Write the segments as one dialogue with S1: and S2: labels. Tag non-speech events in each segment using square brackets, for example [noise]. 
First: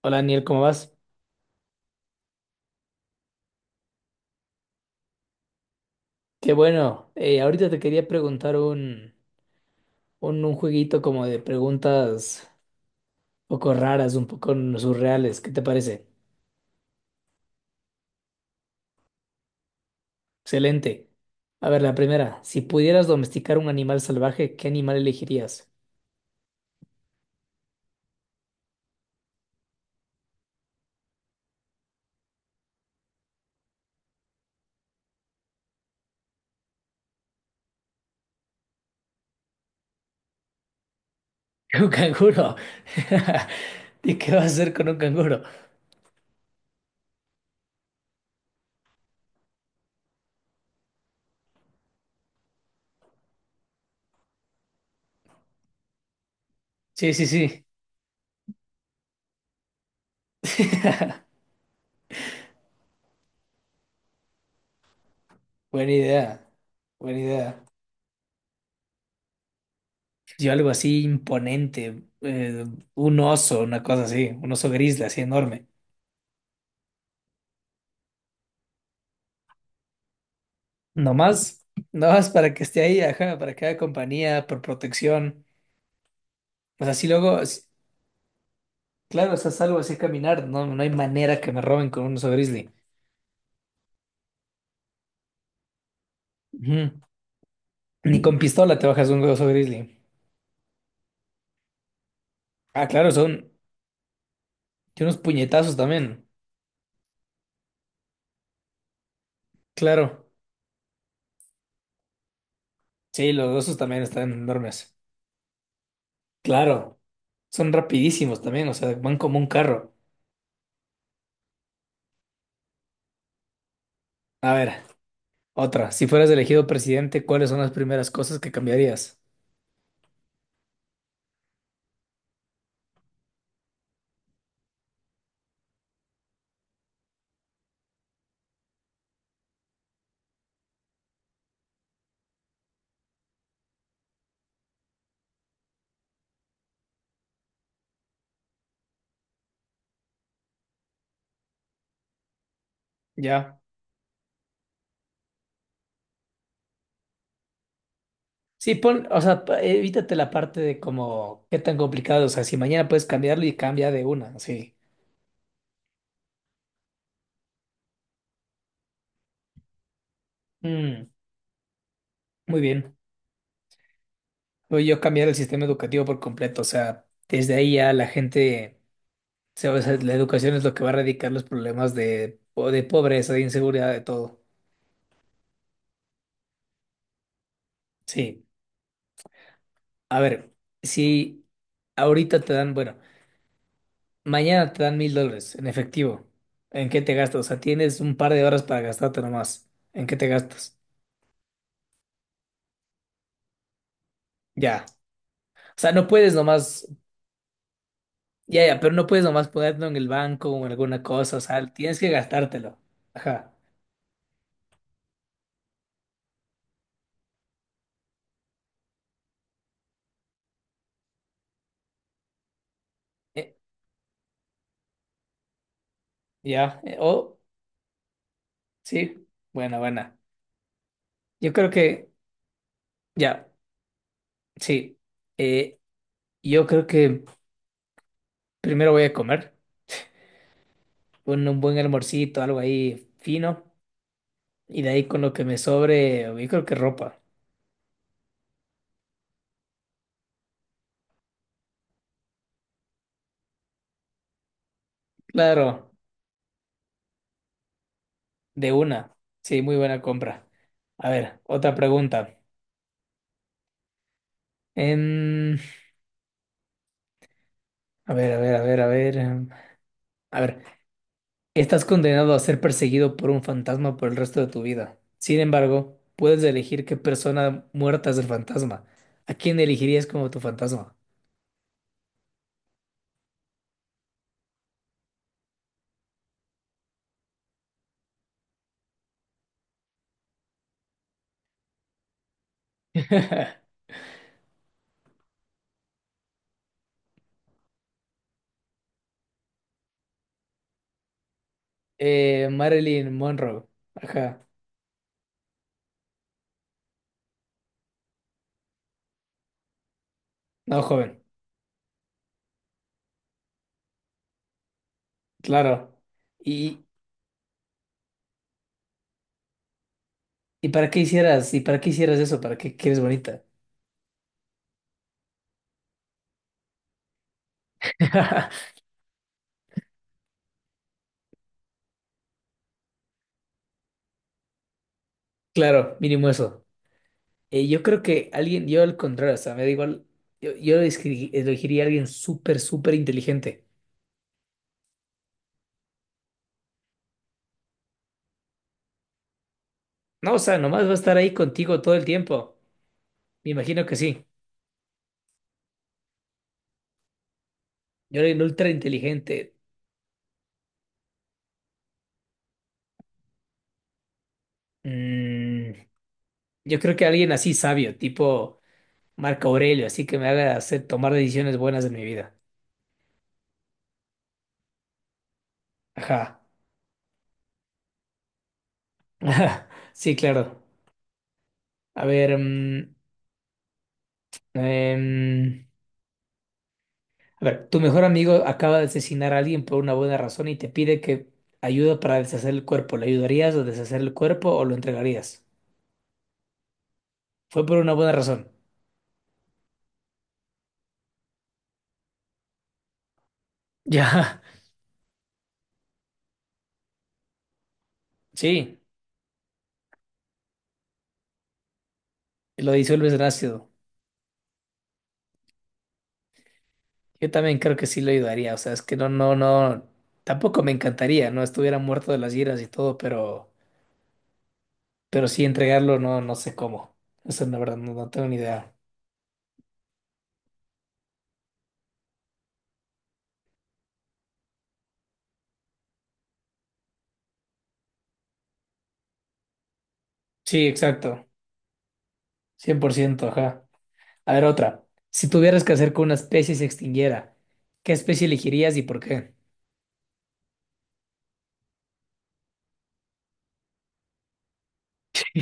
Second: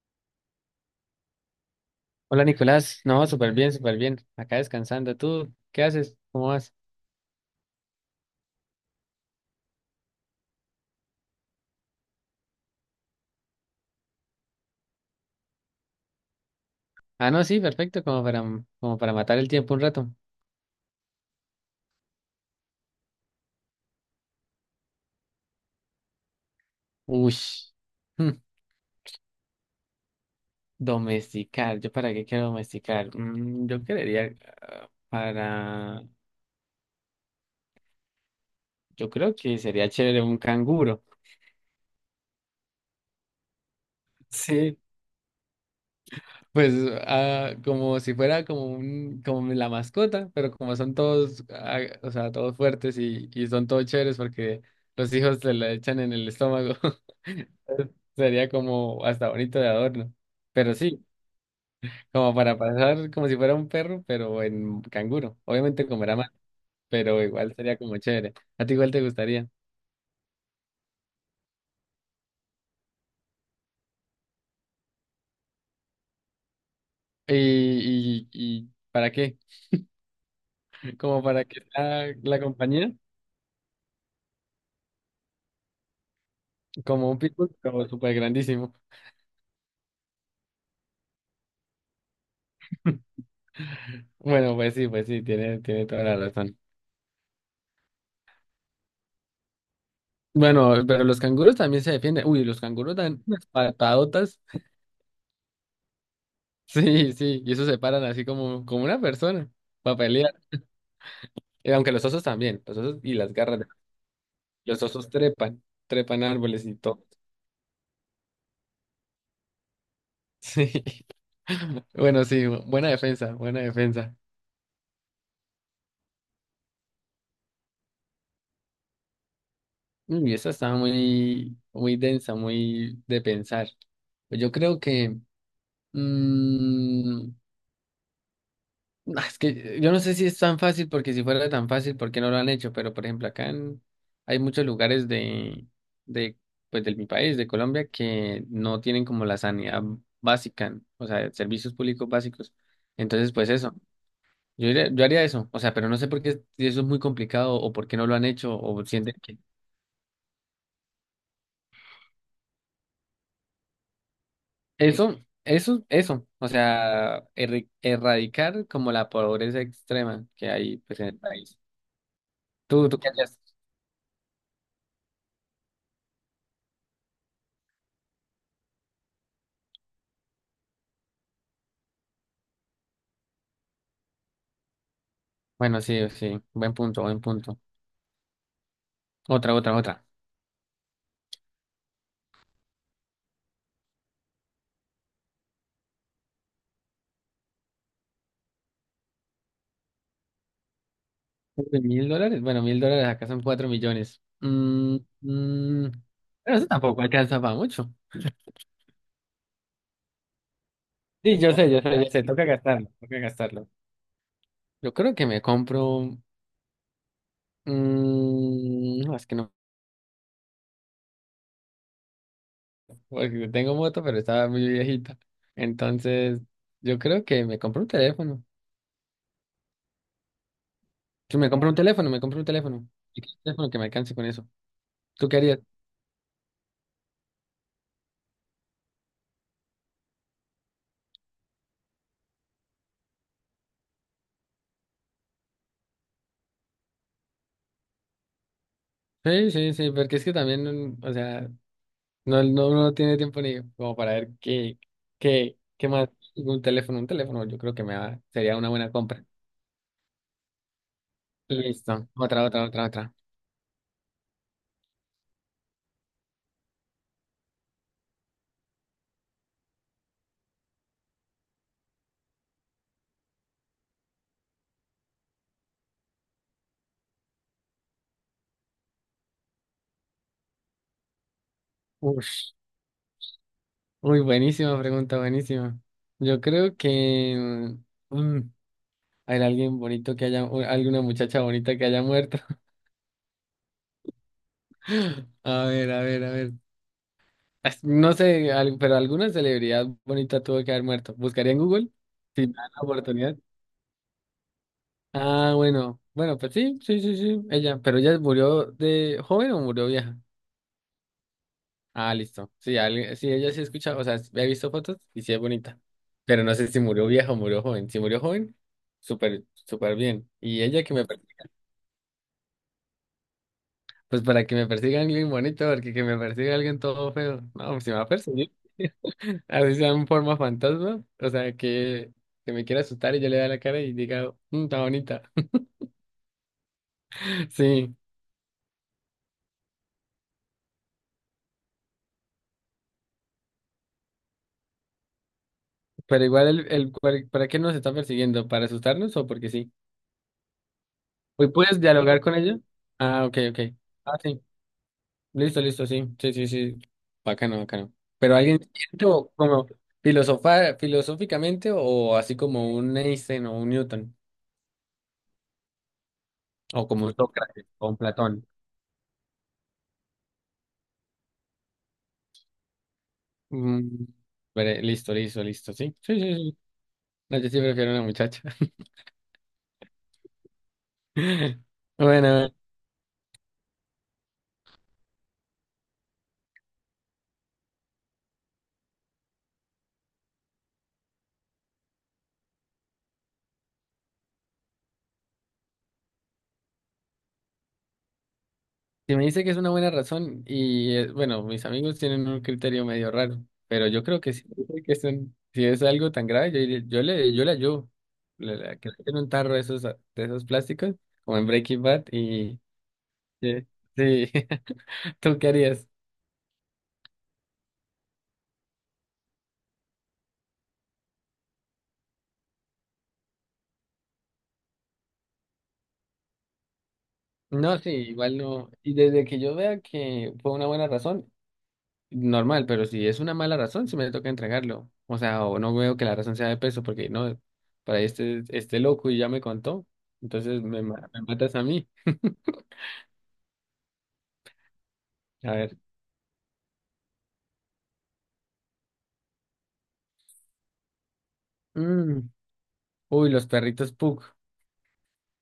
S1: Hola Daniel, ¿cómo vas?
S2: Hola Nicolás, no, súper bien, súper bien. Acá descansando. ¿Tú qué haces? ¿Cómo
S1: Qué
S2: vas?
S1: bueno. Ahorita te quería preguntar un jueguito como de preguntas un poco raras, un poco surreales. ¿Qué te parece?
S2: Ah, no, sí, perfecto, como para matar el tiempo un rato.
S1: Excelente. A ver, la primera. Si pudieras domesticar un animal salvaje, ¿qué animal elegirías?
S2: Ush, hmm, domesticar. ¿Yo para qué quiero domesticar? Yo querría ah, para. Yo creo que sería chévere un canguro.
S1: [laughs] Un canguro. [laughs] ¿Y
S2: [laughs]
S1: qué vas a hacer
S2: Sí,
S1: con un canguro?
S2: pues como si fuera como un, como la mascota, pero como son todos, o sea, todos fuertes y son todos chéveres porque los hijos se la echan en el estómago.
S1: Sí,
S2: [laughs]
S1: sí, sí.
S2: Entonces, sería como hasta bonito de adorno. Pero sí,
S1: [laughs]
S2: como para pasar como si fuera un perro, pero en canguro. Obviamente
S1: Buena
S2: comerá más,
S1: idea. Buena
S2: pero igual
S1: idea.
S2: sería como chévere. A ti igual te gustaría.
S1: Yo algo así imponente. Un oso, una cosa así. Un oso grizzly, así enorme.
S2: ¿Y para qué? Como para que
S1: Nomás,
S2: sea
S1: nomás
S2: la
S1: para que esté
S2: compañía,
S1: ahí, ajá, para que haga compañía, por protección. O sea, si
S2: como un
S1: luego,
S2: pitbull,
S1: si-
S2: como súper grandísimo.
S1: claro, estás salvo así a caminar, no, no hay manera que me roben con un oso grizzly.
S2: Bueno, pues sí, tiene toda la razón.
S1: Ujú. Ni con pistola te bajas un oso grizzly.
S2: Bueno, pero los canguros también se defienden. Uy, los
S1: Ah,
S2: canguros
S1: claro,
S2: dan unas
S1: son
S2: patadotas. [laughs]
S1: tiene unos puñetazos también.
S2: Sí, sí, y eso se paran así como una persona para
S1: Claro.
S2: pelear. Y aunque los osos también, los osos y
S1: Sí,
S2: las
S1: los
S2: garras.
S1: osos también están
S2: Los
S1: enormes.
S2: osos trepan árboles y
S1: Claro.
S2: todo. [laughs]
S1: Son rapidísimos también, o sea, van como un carro.
S2: Sí. Bueno, sí, buena defensa, buena defensa.
S1: A ver, otra. Si fueras elegido presidente, ¿cuáles son las primeras cosas que cambiarías?
S2: Y esa estaba muy, muy densa, muy de pensar. Pues yo creo que. mm, Es que yo no sé si es tan fácil, porque si fuera tan fácil, ¿por qué no lo han hecho? Pero, por ejemplo, acá en- hay muchos lugares de, pues, de mi país, de Colombia, que no tienen como la sanidad básica, o sea, servicios públicos básicos. Entonces, pues
S1: Ya.
S2: eso, yo haría eso, o sea, pero no sé por qué si eso es muy complicado o por qué no lo han hecho
S1: Sí,
S2: o
S1: pon,
S2: sienten
S1: o
S2: que...
S1: sea, evítate la parte de como qué tan complicado, o sea, si mañana puedes cambiarlo y cambia de una, sí.
S2: Eso, eso, o sea, erradicar como la pobreza extrema que hay, pues, en
S1: Mm,
S2: el país.
S1: muy
S2: ¿Tú,
S1: bien.
S2: tú qué harías?
S1: Voy yo a cambiar el sistema educativo por completo, o sea, desde ahí ya la gente, o sea, la educación es lo que va a erradicar los problemas de, de pobreza, de inseguridad, de todo.
S2: Bueno, sí, sí, buen punto, buen punto.
S1: Sí,
S2: Otra, otra, otra.
S1: a ver, si ahorita te dan, bueno, mañana te dan $1,000 en efectivo, ¿en qué te gastas? O sea, tienes un par de horas para gastarte nomás, ¿en qué te gastas?
S2: Uy, ¿$1.000? Bueno, $1.000 acá son 4 millones.
S1: Ya. O sea,
S2: Mm,
S1: no puedes
S2: pero eso
S1: nomás.
S2: tampoco alcanza para mucho.
S1: Ya, ya, pero no puedes nomás ponerlo en el banco o en alguna cosa,
S2: Sí,
S1: o
S2: yo sé,
S1: sea,
S2: yo sé,
S1: tienes que
S2: yo sé, toca
S1: gastártelo.
S2: gastarlo, toca
S1: Ajá.
S2: gastarlo. Yo creo que me compro... no, es que no, porque
S1: Eh,
S2: tengo moto, pero estaba muy viejita. Entonces,
S1: ya,
S2: yo creo
S1: oh,
S2: que me compro un teléfono.
S1: sí, buena, buena.
S2: Si me
S1: Yo
S2: compro
S1: creo
S2: un
S1: que,
S2: teléfono, me compro un teléfono. Y que un
S1: ya,
S2: teléfono que me alcance con eso.
S1: sí.
S2: ¿Tú qué harías?
S1: Eh, yo creo que primero voy a comer un buen almorcito, algo ahí fino, y de ahí con lo que me sobre, yo creo que ropa.
S2: Sí, sí, sí, porque es que también, o sea... No, no, no tiene tiempo ni como para ver qué
S1: Claro,
S2: más. Un teléfono, yo creo que sería una
S1: de
S2: buena
S1: una.
S2: compra.
S1: Sí, muy buena compra. A ver, otra
S2: Listo.
S1: pregunta.
S2: Otra, otra, otra, otra.
S1: Em, a ver, a ver, a ver, a ver. A ver. Estás condenado a ser perseguido por un fantasma por el resto de tu vida. Sin embargo, puedes elegir qué persona muerta es el fantasma. ¿A quién elegirías como tu fantasma?
S2: Ush. Uy, buenísima pregunta, buenísima. Yo creo que mm, hay alguien bonito que haya, o alguna muchacha bonita que haya muerto.
S1: [laughs]
S2: [laughs] A ver, a ver, a ver. No sé, pero alguna celebridad bonita tuvo que haber muerto. Buscaría en Google si me dan la
S1: Marilyn
S2: oportunidad.
S1: Monroe. Ajá.
S2: Ah, bueno, bueno, pues sí, sí, sí, sí, ella, pero ella murió de joven o murió vieja.
S1: No, joven.
S2: Ah, listo. Sí, sí, ella sí escucha, o sea, he visto fotos y sí es bonita,
S1: Claro.
S2: pero no sé si
S1: ¿Y,
S2: murió vieja o murió joven. Si murió joven, súper, súper bien. Y
S1: y
S2: ella
S1: para
S2: que
S1: qué
S2: me, per-
S1: hicieras? ¿Y para qué hicieras eso? ¿Para qué quieres bonita?
S2: pues para que me persiga alguien bonito, porque que me persiga alguien todo feo, no, pues si me va a perseguir,
S1: [laughs]
S2: [laughs] así sea en forma fantasma, o sea, que me quiera asustar y yo le da la cara y diga, "Mm, está bonita.
S1: Claro, mínimo eso.
S2: [laughs]
S1: Yo
S2: Sí.
S1: creo que alguien, yo al contrario, o sea, me da igual, yo elegiría a alguien súper, súper inteligente.
S2: Pero igual, ¿para qué nos está persiguiendo? ¿Para asustarnos o porque sí?
S1: No, o sea, nomás va a estar ahí
S2: Hoy puedes
S1: contigo todo el
S2: dialogar con
S1: tiempo.
S2: ella. Ah, ok,
S1: Me
S2: ok.
S1: imagino que
S2: Ah,
S1: sí.
S2: sí. Listo, listo, sí. Sí, sí, sí. Bacano, bacano.
S1: Yo era
S2: Pero
S1: el
S2: alguien
S1: ultra
S2: siente o
S1: inteligente.
S2: como filosofar, filosóficamente o así como un Einstein o un Newton
S1: Mm, yo
S2: o
S1: creo que
S2: como un
S1: alguien así
S2: Sócrates o
S1: sabio,
S2: un Platón.
S1: tipo Marco Aurelio, así que me haga hacer tomar decisiones buenas en mi vida.
S2: Mm, veré, listo, listo, listo, sí. Sí, sí,
S1: Ajá.
S2: sí. No, yo sí prefiero una muchacha.
S1: [laughs] Ajá. Sí, claro.
S2: [laughs]
S1: A ver,
S2: Bueno,
S1: em, a ver, tu mejor amigo acaba de asesinar a alguien por una buena razón y te pide que ayuda para deshacer el cuerpo. ¿Le ayudarías a deshacer el cuerpo o lo entregarías? Fue por una buena razón. [laughs]
S2: si me dice que es una buena razón, y bueno, mis amigos tienen un criterio medio raro, pero yo creo que
S1: Ya.
S2: sí, yo creo que si es algo tan grave, yo le ayudo.
S1: Sí,
S2: Que le den un tarro de esos, plásticos, como en Breaking Bad, y
S1: lo disuelves en
S2: sí,
S1: ácido.
S2: sí. [laughs] ¿Tú qué harías?
S1: Yo también creo que sí lo ayudaría, o sea, es que no, no, no, tampoco me encantaría, ¿no? Estuviera muerto de las giras y todo, pero, sí entregarlo, no, no sé cómo. Eso la verdad
S2: No, sí,
S1: no, no tengo
S2: igual
S1: ni
S2: no.
S1: idea.
S2: Y desde que yo vea que fue una buena razón, normal, pero si es una mala razón, si me toca entregarlo. O sea, o no veo que la razón sea de peso, porque no, para este loco y ya me contó. Entonces
S1: Sí,
S2: me
S1: exacto,
S2: matas a mí.
S1: 100%, ajá. A ver, otra. Si
S2: A
S1: tuvieras que
S2: ver.
S1: hacer que una especie se extinguiera, ¿qué especie elegirías y por qué?
S2: Mm. Uy, los perritos Pug.
S1: [laughs]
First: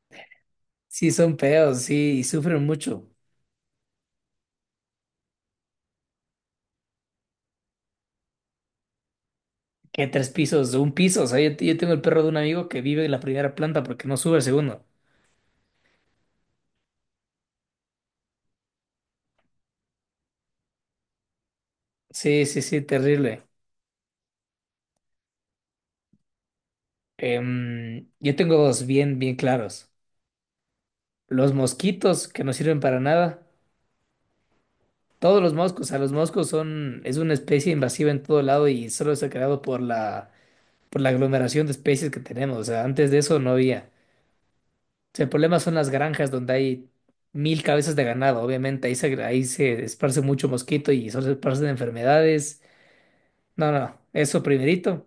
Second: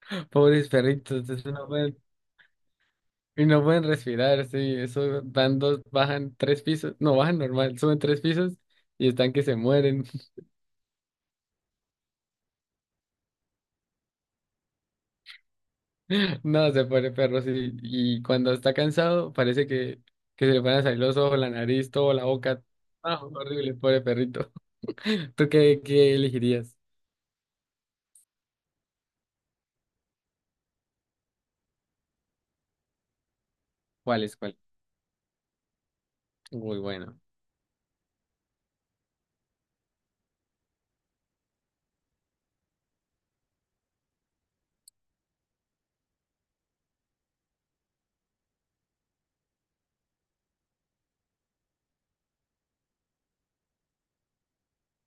S2: [laughs] Pobres
S1: Sí,
S2: perritos,
S1: son
S2: eso no
S1: feos,
S2: pueden,
S1: sí, y sufren mucho.
S2: y no pueden respirar, sí. Eso van dos, bajan 3 pisos. No, bajan normal, suben 3 pisos y están que se mueren.
S1: ¿Qué tres
S2: [laughs]
S1: pisos, un piso, o sea, yo tengo el perro de un amigo que vive en la primera planta porque no sube al segundo.
S2: No, se muere perro y cuando está cansado parece que se le van a salir los ojos, la nariz, toda la
S1: Sí, sí,
S2: boca.
S1: sí,
S2: Ah,
S1: terrible.
S2: horrible, pobre perrito. [laughs] ¿Tú qué elegirías?
S1: Yo tengo dos bien, bien claros. Los mosquitos, que no sirven para nada.
S2: ¿Cuál es cuál?
S1: Todos los moscos, o sea, los moscos
S2: Muy
S1: son, es
S2: bueno.
S1: una especie invasiva en todo lado y solo se ha creado por la, aglomeración de especies que tenemos. O sea, antes de eso no había. O sea, el problema son las granjas donde hay mil cabezas de ganado. Obviamente ahí se esparce mucho mosquito y solo se esparcen enfermedades. No, no, eso primerito.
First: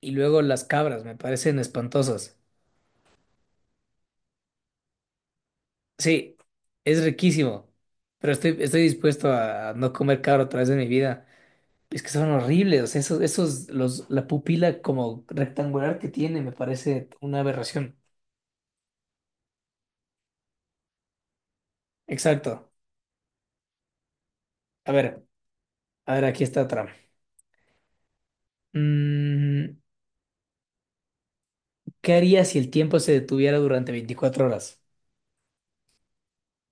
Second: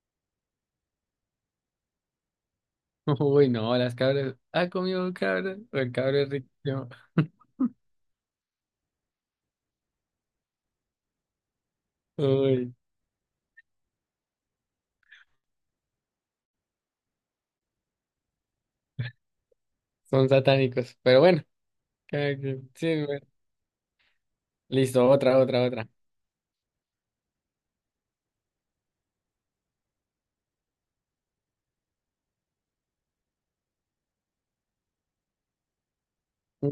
S1: Y luego las cabras, me parecen espantosas.
S2: [laughs] Uy, no, las cabras. ¿Ha comido cabras? O el cabra es
S1: Sí,
S2: rico.
S1: es
S2: [laughs]
S1: riquísimo, pero estoy dispuesto a no comer cabra otra vez en mi vida. Es que son
S2: Uy,
S1: horribles, o sea, esos, los, la pupila como rectangular que tiene me parece una aberración.
S2: son satánicos. Pero bueno, cada
S1: Exacto.
S2: quien. Sí, bueno.
S1: A
S2: Listo,
S1: ver,
S2: otra, otra, otra.
S1: a ver, aquí está otra. Mm, ¿qué harías si el tiempo se detuviera durante 24 horas?
S2: Mm,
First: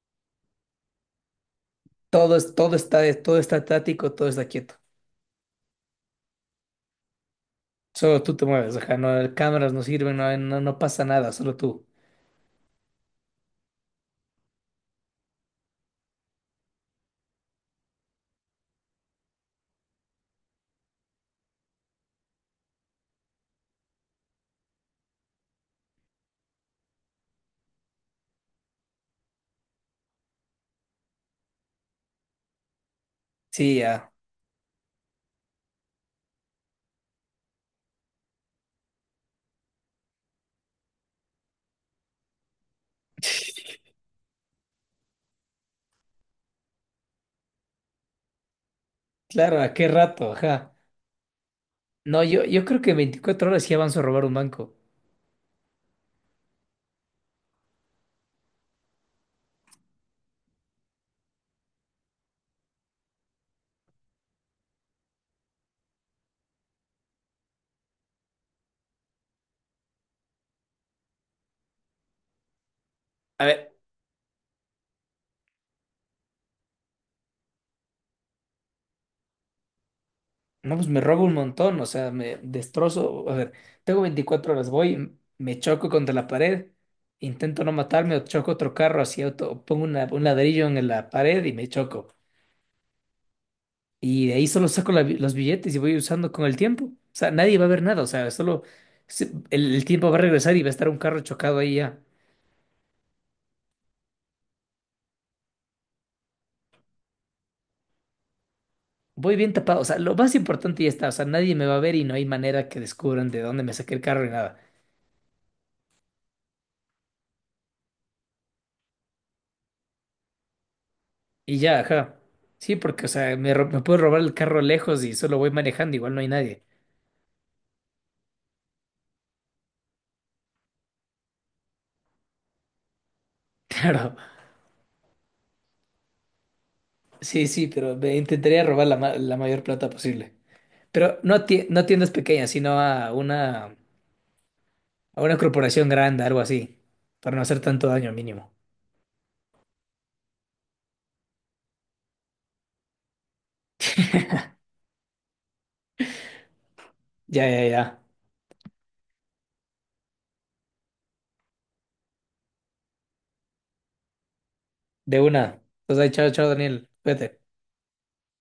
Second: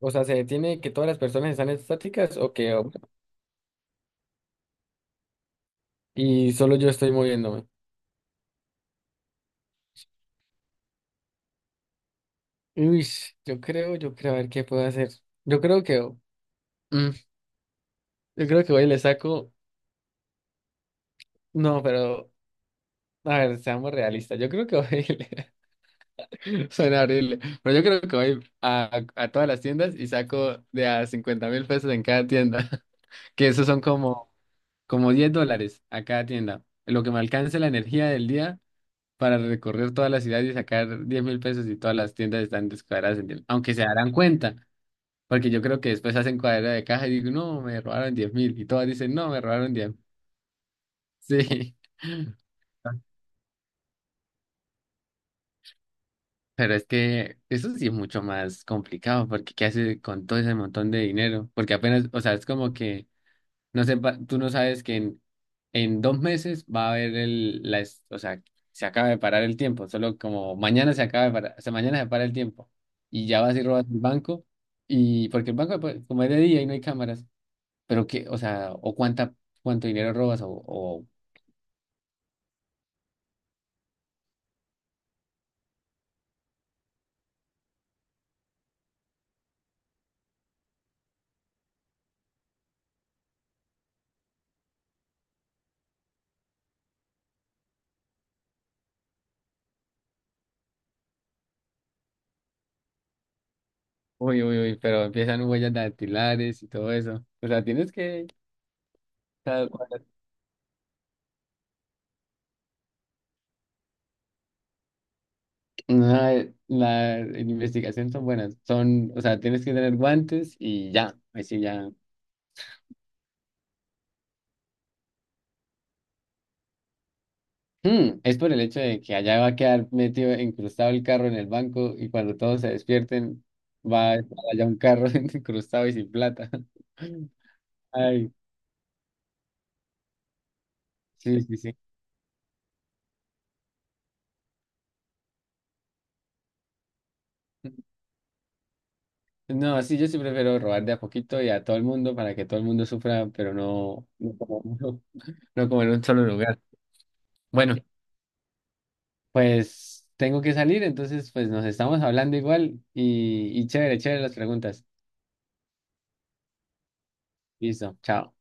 S2: O sea, ¿se detiene que todas las personas están
S1: Todo,
S2: estáticas o que
S1: todo está, todo está estático, todo está quieto.
S2: y solo yo estoy moviéndome?
S1: Solo tú te mueves, o sea, no, cámaras no sirven, no, no, no pasa nada, solo tú.
S2: Uy, yo creo, a ver qué puedo hacer. Yo creo que, mm, yo creo que hoy le saco. No, pero, a ver, seamos realistas. Yo creo que hoy [laughs] soy en abril. Pero yo creo que voy a todas las tiendas y saco de a 50.000 pesos en cada tienda. [laughs] Que esos
S1: Sí,
S2: son
S1: ya.
S2: como $10 a cada tienda. Lo que me alcance la energía del día para recorrer toda la ciudad y sacar 10.000 pesos y todas las tiendas están descuadradas en 10. Aunque se darán cuenta. Porque yo creo que después hacen cuadra de caja y digo, no, me robaron 10.000. Y todas dicen, no, me
S1: Claro, ¿a
S2: robaron
S1: qué
S2: diez.
S1: rato? Ajá.
S2: Sí.
S1: No, yo creo que en
S2: [laughs]
S1: 24 horas sí avanzo a robar un banco.
S2: Pero es que eso sí es mucho más complicado, porque ¿qué haces con todo ese montón de dinero? Porque apenas, o sea, es como que, no sé, tú no sabes que en, 2 meses va a haber o sea, se acaba de parar el tiempo, solo como mañana se acaba de parar, o sea, mañana se para el tiempo, y ya
S1: A
S2: vas y
S1: ver,
S2: robas el banco, y porque el banco, pues, como es de día y no hay cámaras, pero que, o sea, o cuánto dinero robas,
S1: no, pues me robo un montón, o sea, me destrozo. A ver, tengo 24 horas, voy, me choco contra la pared, intento no matarme o choco otro carro así, auto, o pongo un ladrillo en la pared y me choco. Y de ahí solo saco la los billetes y voy usando con el tiempo. O sea, nadie va a ver nada, o sea, solo el tiempo va a regresar y va a estar un carro chocado ahí ya.
S2: uy, uy, uy, pero empiezan huellas dactilares y todo eso, o sea, tienes que...
S1: Voy bien tapado, o sea, lo más importante ya está, o sea, nadie me va a ver y no hay manera que descubran de dónde me saqué el carro ni nada.
S2: No, la en investigación son buenas. Son, o sea, tienes que tener guantes y ya.
S1: Y
S2: Así
S1: ya,
S2: ya.
S1: ajá. Sí, porque, o sea, me puedo robar el carro lejos y solo voy manejando, igual no hay nadie. [laughs]
S2: Es por el hecho de que allá va a quedar metido, incrustado el carro en el banco y cuando todos se despierten va a
S1: Claro,
S2: estar allá un carro [laughs] incrustado y sin plata. [laughs]
S1: sí, sí, pero me
S2: Ay,
S1: intentaría robar la mayor plata posible. Pero no,
S2: sí, sí, sí.
S1: no a tiendas pequeñas, sino a una, corporación grande, algo así, para no hacer tanto daño mínimo.
S2: No, sí, yo sí prefiero robar de a poquito y a todo el mundo para que todo el mundo sufra, pero no, no como, [laughs] no como en un solo lugar.
S1: Ya, ya,
S2: Bueno.
S1: ya.
S2: Pues tengo que salir, entonces pues nos estamos hablando igual y chévere, chévere las preguntas.
S1: De una. Pues ahí, chao, chao, Daniel. Cuídate.
S2: Listo, chao.